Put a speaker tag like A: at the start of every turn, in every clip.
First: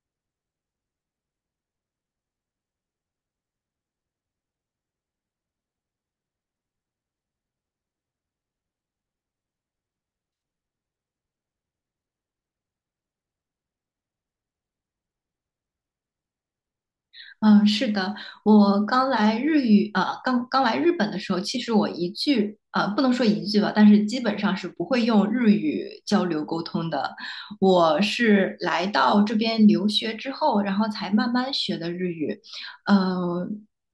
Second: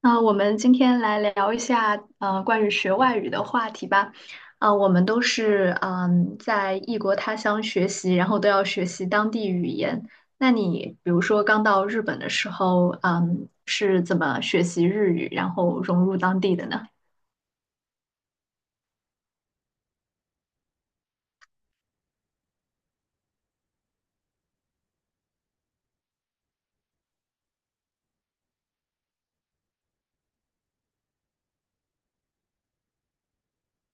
A: 那我们今天来聊一下，关于学外语的话题吧。我们都是在异国他乡学习，然后都要学习当地语言。那你比如说刚到日本的时候，嗯，是怎么学习日语，然后融入当地的呢？
B: 嗯，是的，我刚来日语，刚刚来日本的时候，其实我一句，不能说一句吧，但是基本上是不会用日语交流沟通的。我是来到这边留学之后，然后才慢慢学的日语，呃，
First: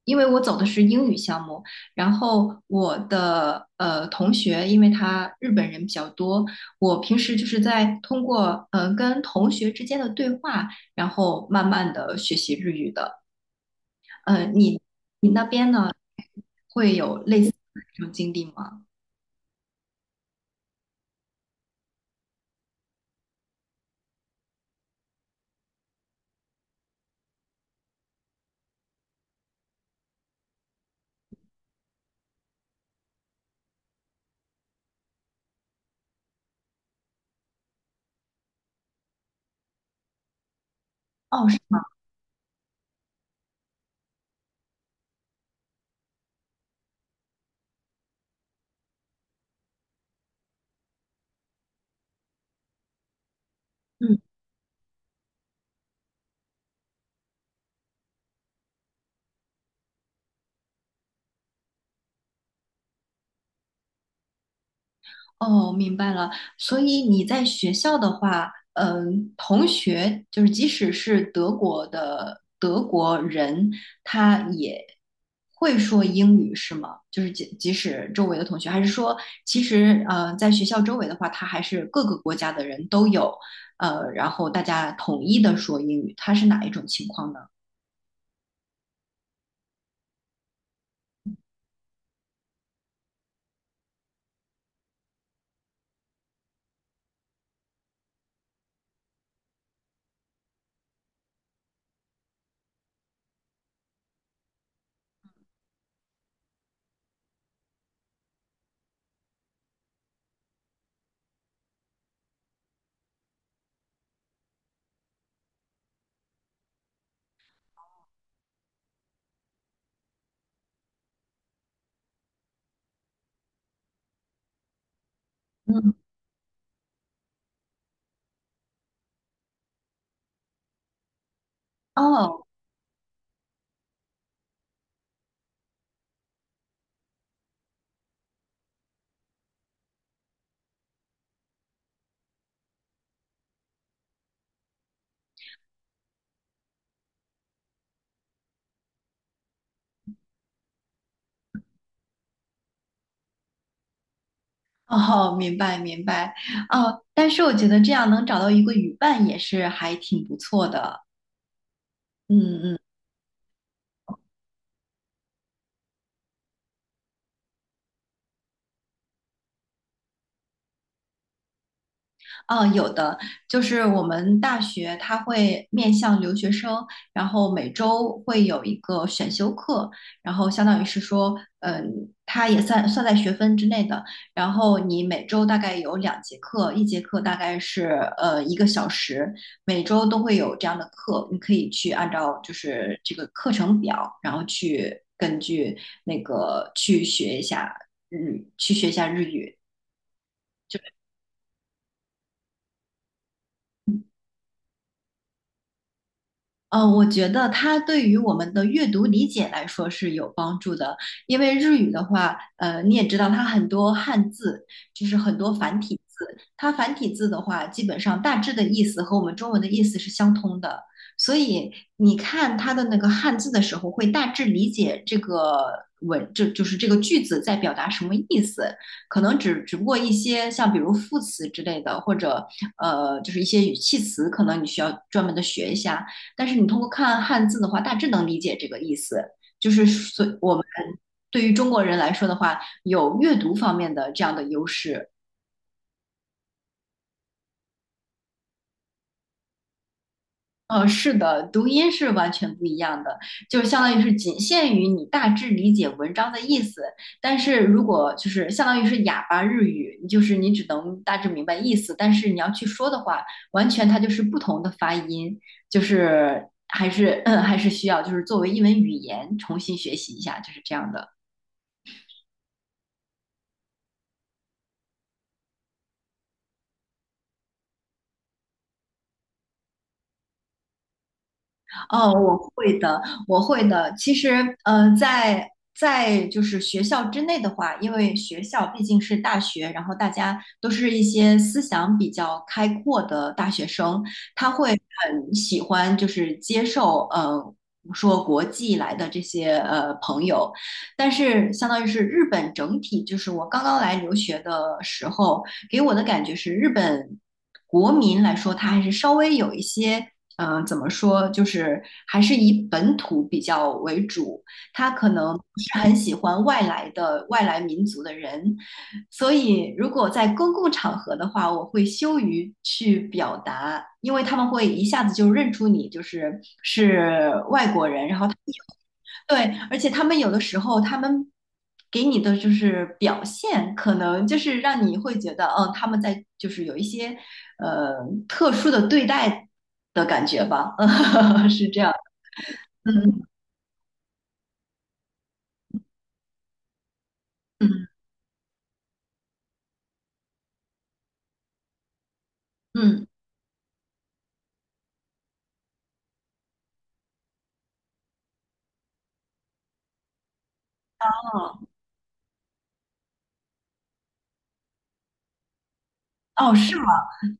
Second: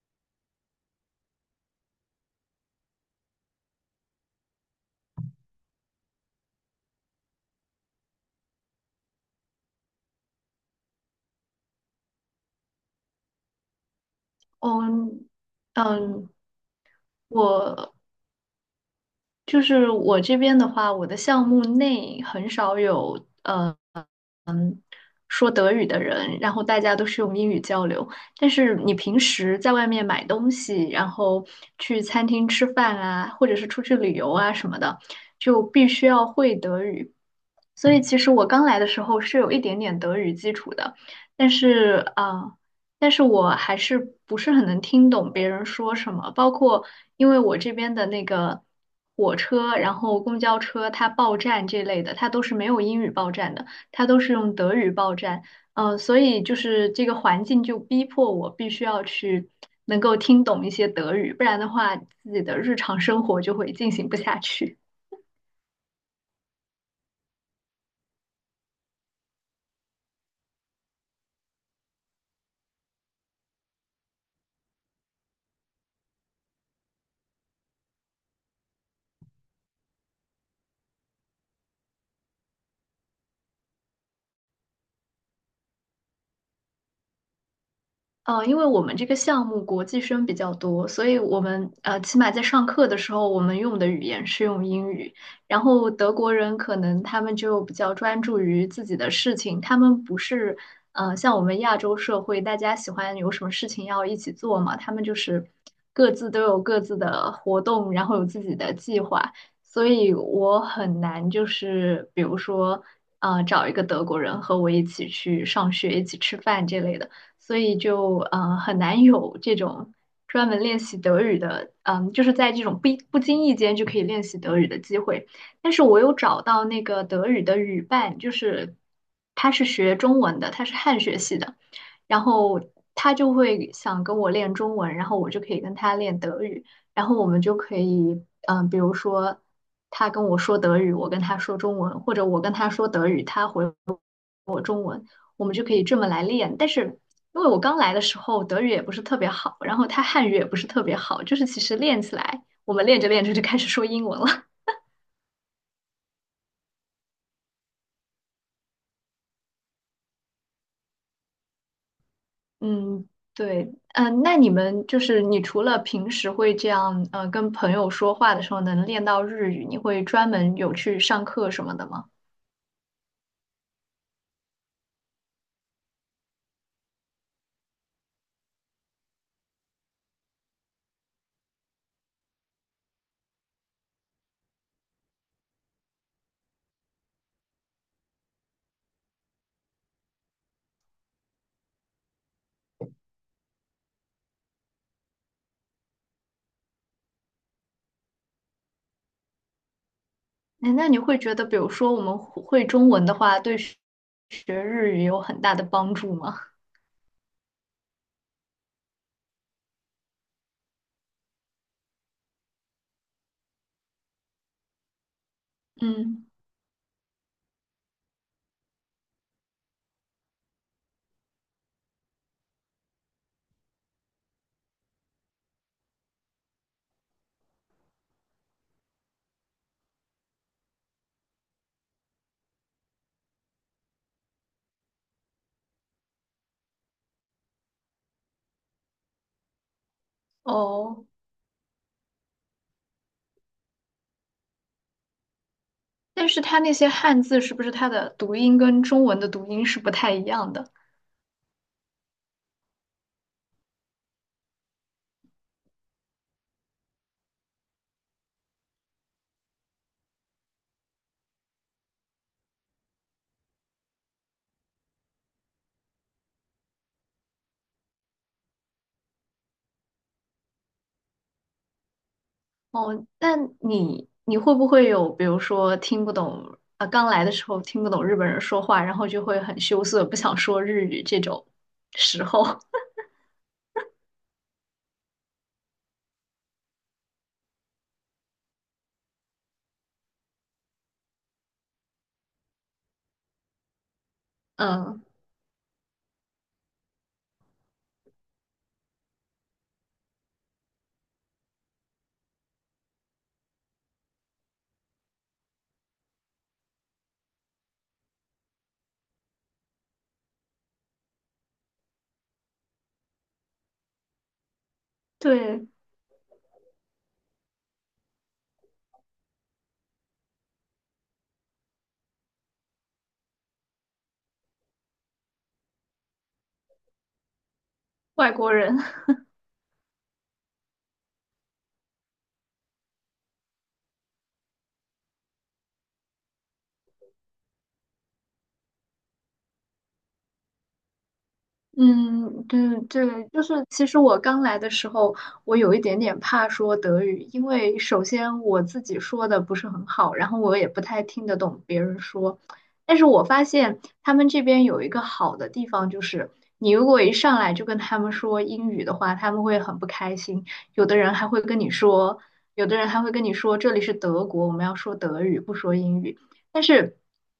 B: 因为我走的是英语项目，然后我的同学，因为他日本人比较多，我平时就是在通过跟同学之间的对话，然后慢慢的学习日语的。你
A: 嗯
B: 你那边呢
A: 嗯，
B: 会有类似的
A: 我
B: 这种经历吗？
A: 就是我这边的话，我的项目内很少有。说德语的人，然后大家都是用英语交流。但是你平时在外面买东西，然后去餐厅吃饭啊，或者是出去旅游啊什么的，就必须要会德语。所以其实我刚来的时候是有一点点德语基础的，
B: 哦，
A: 但
B: 是吗？
A: 是但是我还是不是很能听懂别人说什么，包括因为我这边的那个火车，然后公交车它报站这类的，它都是没有英语报站的。它
B: 嗯，
A: 都是用德语报站，所以就是这个环境就逼迫我必须要去能够听懂一些德语，不然的话，自己的日常生活就会进行不下去。
B: 哦，明白了。所以你在学校的话，嗯、同学就是即使是德国的德国人，他也会说英语是吗？就是即使周围的同学，还是说其实在学校周围的话，他还是各个国家的人都有，然后大家统一的说英语，他是哪一种情况呢？
A: 因为我们这个项目国际生比较多，所以我们起码在上课的时候，我们用的语言是用英语。然后德国人可能他们就比较专注于自己的事情，他们不是像我们亚洲社会，大家喜欢有什么事情要一起做嘛，他们就是各自都有各自的活动，然后有自己的计划，所以我很难就是比如说找一个德国人和我一起去上学、一起吃饭这类的。所以就嗯很难有这种专门练习德语的，嗯，就是在这种不经意间就可以练习德语的机会。但是
B: 嗯，
A: 我有找到那个德语的语伴，就是他是学中文的，他是汉学系的，然
B: 哦。
A: 后他就会想跟我练中文，然后我就可以跟他练德语，然后我们就可以，嗯，比如说他跟我说德语，我跟他说中文，或者我跟他说德语，他回我们就可以这么来练。但是因为我刚来的时候德语也不是特别好，然后他汉语也不是特别好，就是其实练起来，我们练着练着就开始说英文了。
B: 哦，明白明白，哦，但是我觉得这样能找到一个语伴也是还挺不错的，嗯嗯。
A: 嗯，对，嗯，那你们就是你除了平时会这样，跟朋友说话的时候能练到日语，你会专门有去上课什么的吗？
B: 啊，有的，就是我们大学它会面向留学生，然后每周会有一个选修课，然后相当于是说，嗯，它也算在学分之内的。然后你每周大概有两节课，一节课大概是一个小时，每周都会有这样的课，你可以去按照就是这个课程表，然后去根据那个去学一下日，去学一下日语。
A: 哎，那你会觉得，比如说我们会中文的话，对学日语有很大的帮助吗？
B: 我觉得它对于我们的阅读理解来说是有帮助的，因为日语的话，你也知道它很多汉字，就是很多繁体字，
A: 嗯，
B: 它繁体字的话，基本上大致的意思和我们中文的意思是相通的，所以你看它的那个汉字的时候，会大致理解这个文，这就是这个句子在表达什么意思，可能只不过一些像比如副词之类的，或者就是一些语气词，可能你需要专门的学一下。但是你通过看汉字的话，大致能理解这个意思。就是所我们
A: 哦。
B: 对于中国人来说的话，有阅读方面的这样的优势。
A: 但是它那些汉字是不是它的读音跟中文的读音是不太一样的？
B: 是的，读音是完全不一样的，就是相当于是仅限于你大致理解文章的意思。但是如果就是相当于是哑巴日语，就是你只能大致明白意思，但是你要去说的话，完全它就是不同的发音，就是还是还是需要就是作为一门语言重新学习一下，就是这样的。
A: 哦，那你你会不会有，比如说听不懂，啊，刚来的时候听不懂日本人说话，然后就会很羞涩，不想说日语这种
B: 哦，
A: 时
B: 我
A: 候？
B: 会 的，我会的。其实，在就是学校之内的话，因为学校毕竟是大学，然后大家都是一些思想比较开阔的大学生，他会
A: 嗯，
B: 很喜欢就是接受说国际来的这些朋友，但是相当于是日本整体，就是我刚刚来留学的时候，给我的感觉是日本国民来说，他还是稍微有一些怎么说，就是还是以本土比较为主，他可能不
A: 对，
B: 是很喜欢外来的外来民族的人，所以如果在公共场合的话，我会羞于去表达，因为他们会一下子就认出你就是是外国人，然后。
A: 外国人。
B: 对，而且他们有的时候，他们给你的就是表现，可能就是让你会觉得，嗯，他们在就是有一些呃特殊的对待的感觉吧，嗯，是这样
A: 嗯，对
B: 的，嗯
A: 对，就是其实我刚来的时候，我有一点点怕说德语，因为
B: 嗯
A: 首先我自己说的不是很好，然后我也不太听得懂别人说。但
B: 嗯，
A: 是我发现他们这边有一个好的地方，就是你如果一上来就跟他们说英语的话，他们会很不开心。有的人还会跟
B: 嗯
A: 你说，有的人还会跟你说这里是德国，我们要说德语，不说英语。
B: 哦，
A: 但
B: 是吗？
A: 是，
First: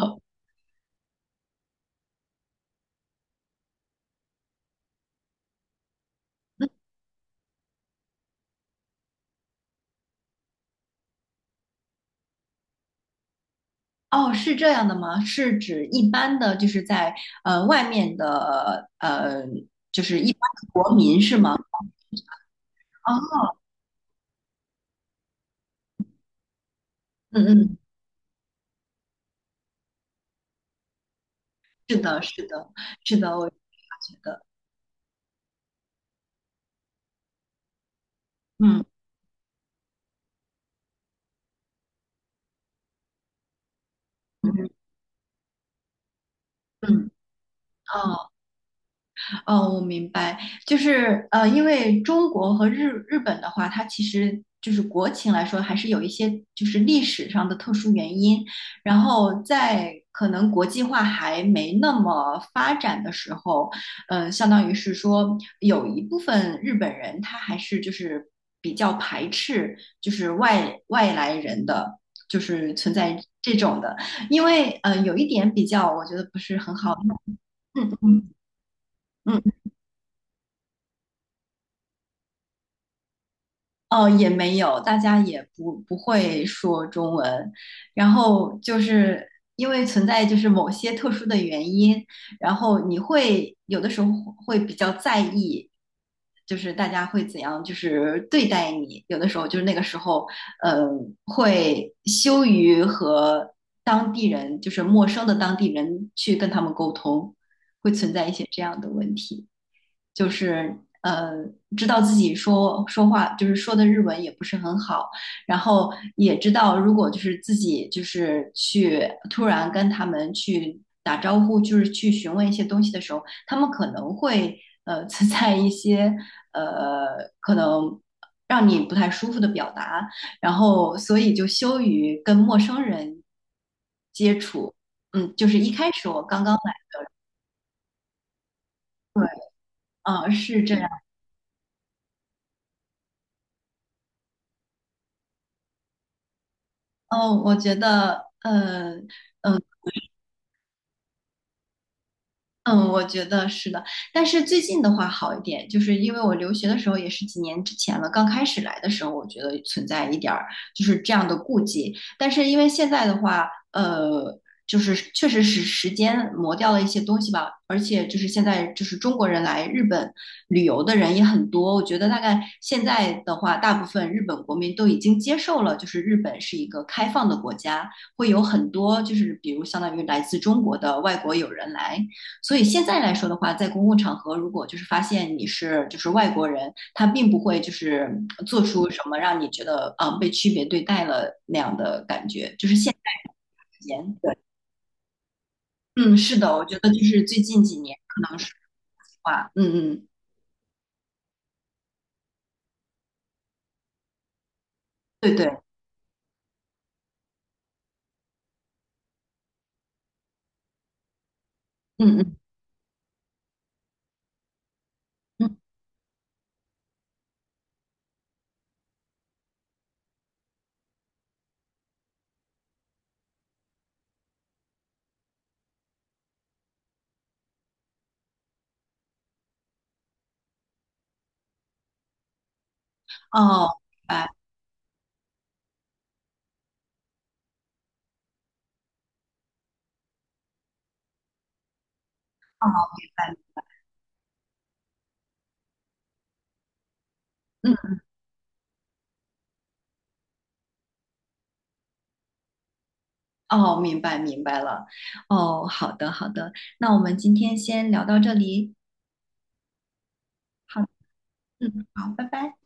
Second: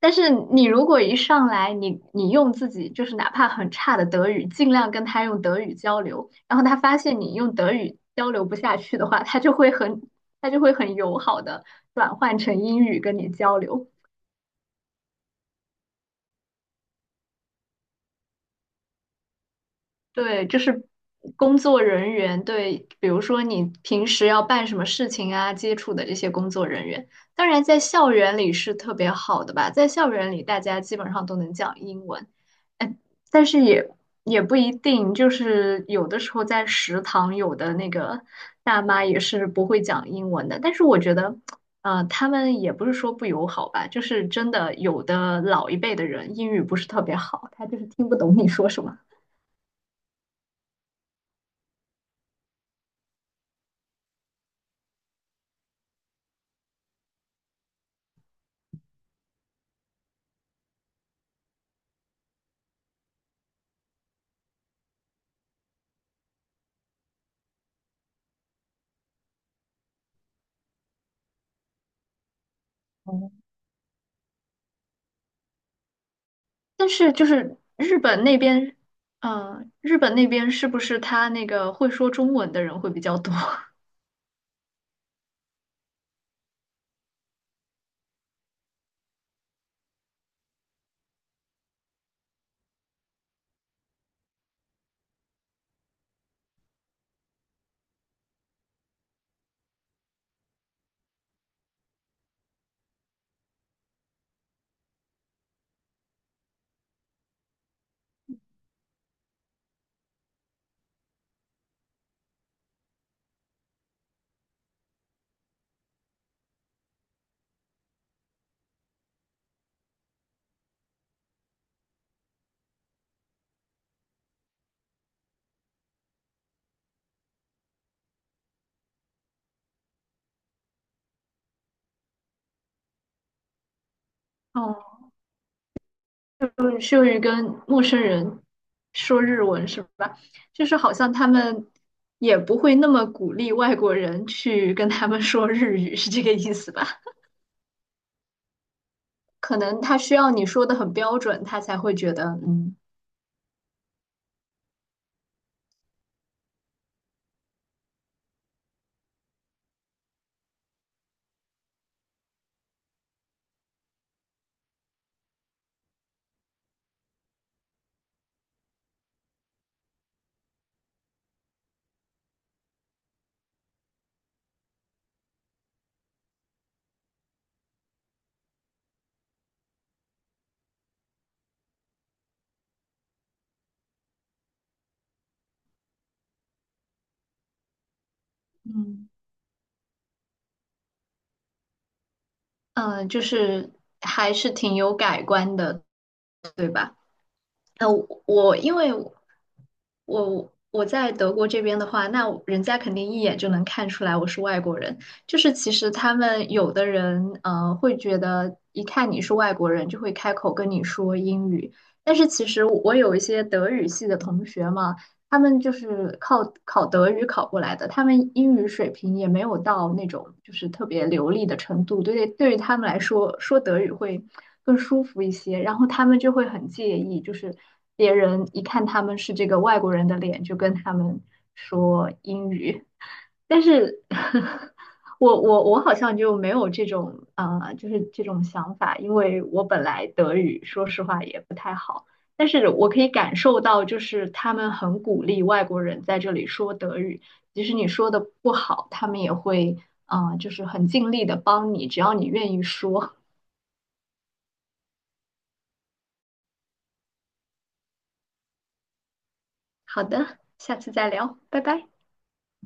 A: 但是你如果一上来，你你用自己就是哪怕很差的德语，尽量跟他用德语交流，然后他发现你用德语交流不下去的话，他就会很友好的转换成英语跟你交流。
B: 哦，是这样的吗？是指一般的，就是在外面的就是一般
A: 对，就
B: 的
A: 是
B: 国民是吗？
A: 工作人员对，比
B: 啊，
A: 如说你平时要办什么事情啊，接触的这些工作人员，
B: 嗯
A: 当然
B: 嗯，
A: 在校园里是特别好的吧，在校园里大家基本上都能讲
B: 是
A: 英
B: 的，
A: 文。
B: 是的，是的，我
A: 但
B: 也
A: 是也
B: 觉
A: 也
B: 得，
A: 不一定，就是有的时候在食堂，有的那个大
B: 嗯
A: 妈也是不会讲英文的。但是我觉得，他们也不是说不友好吧，就是真
B: 嗯
A: 的有的老一辈的人英语不是特
B: 嗯，
A: 别好，他就是听不
B: 哦。
A: 懂你说什么。
B: 哦，我明白，就是因为中国和日本的话，它其实就是国情来说，还是有一些就是历史上的特殊原因，然后在可能国际化还没那么发展的时候，嗯、相当于是说有一部分日本人他还是就是比较排斥就是外来人的，就是存在
A: 哦
B: 这种的，因为有一点比较，我觉得不是很
A: 但
B: 好，
A: 是就是
B: 嗯嗯
A: 日本
B: 嗯。
A: 那边，日本那边是不是他那个会说中文的人会比较多？
B: 哦，也没有，大家也不会说中文，然后就是因为存在就是某些特殊的原因，然后你会有的时候会比较在意，就是大家会怎样就是对待你，有的时候就是那个时候，嗯，会羞于和当地人，就是陌生的当地人去跟他们沟通，会存在一些这样的问题。就是呃，知道自己说话就是说的日文也不是很好，然后也知道如果就是自己就是去突然跟他们去打招呼，就是去询问一些东西的时候，他们可能会存在一些呃可能。让你不太舒服的表达，然后所以就羞于跟陌生人接触。
A: 哦，
B: 嗯，就是一开始我刚刚来，
A: 论用于跟陌生人说
B: 对，
A: 日文是吧？
B: 嗯，是
A: 就
B: 这
A: 是
B: 样。
A: 好像他们也不会那么鼓励外国人去跟他们说日语，是这个意思吧？
B: 嗯，我觉得，
A: 可
B: 呃
A: 能他需要你说的很标准，他才会觉得嗯
B: 嗯，我觉得是的，但是最近的话好一点，就是因为我留学的时候也是几年之前了，刚开始来的时候，我觉得存在一点儿就是这样的顾忌，但是因为现在的话，就是确实是时间磨掉了一些东西吧，而且就是现在就是中国人来日本旅游的人也很多，我觉得大概现在的话，大部分日本国民都已经接受了，就是日本是一个开放的国家，会有很多就是比如相当于来自中国的外国友人来。所以现在来说的话，在公共场合，如果就是发现你是就是外国人，他并不会就是做出什
A: 嗯
B: 么让你觉得啊、被区别对待了那样的感觉，就是
A: 嗯，
B: 现
A: 就
B: 在
A: 是
B: 之间，
A: 还
B: 对，
A: 是挺有改观的，
B: 嗯，是的，我
A: 对
B: 觉得
A: 吧？
B: 就是最近几
A: 呃，
B: 年
A: 我
B: 可能是
A: 我因为
B: 话，嗯嗯，
A: 我在德国这边的话，那我人家肯定一眼就能看出来我是外国人。
B: 对
A: 就
B: 对，
A: 是其实他们有的人，会觉得一看你是外国人，就会开口跟你说英语。但
B: 嗯
A: 是
B: 嗯
A: 其实我有一些德语系的同学嘛，他
B: 嗯，
A: 们就是靠考德语考过来的，他们英语水平也没有到那种就是特别流利的程度，对于他们来说，说德语会更舒服一些，然后他们就会很介意，就是别人一看他们是这个外国人的脸，就跟他们说英语，但
B: 哦，
A: 是
B: 明白，
A: 我好像就没有这种就是这种想法，因为我本来德语说实话也不太好。但
B: 哦，
A: 是我可
B: 明
A: 以
B: 白，
A: 感受到，就是他们很鼓励外国人在这里说德语，即使你
B: 嗯，
A: 说的不好，他们也会就是很尽力的帮你，只要你愿意说。
B: 哦，明白明白了，哦，好的好的，那我们今天先聊到这里，
A: 好的，下
B: 好，
A: 次再聊，拜
B: 嗯，
A: 拜。
B: 好，拜拜。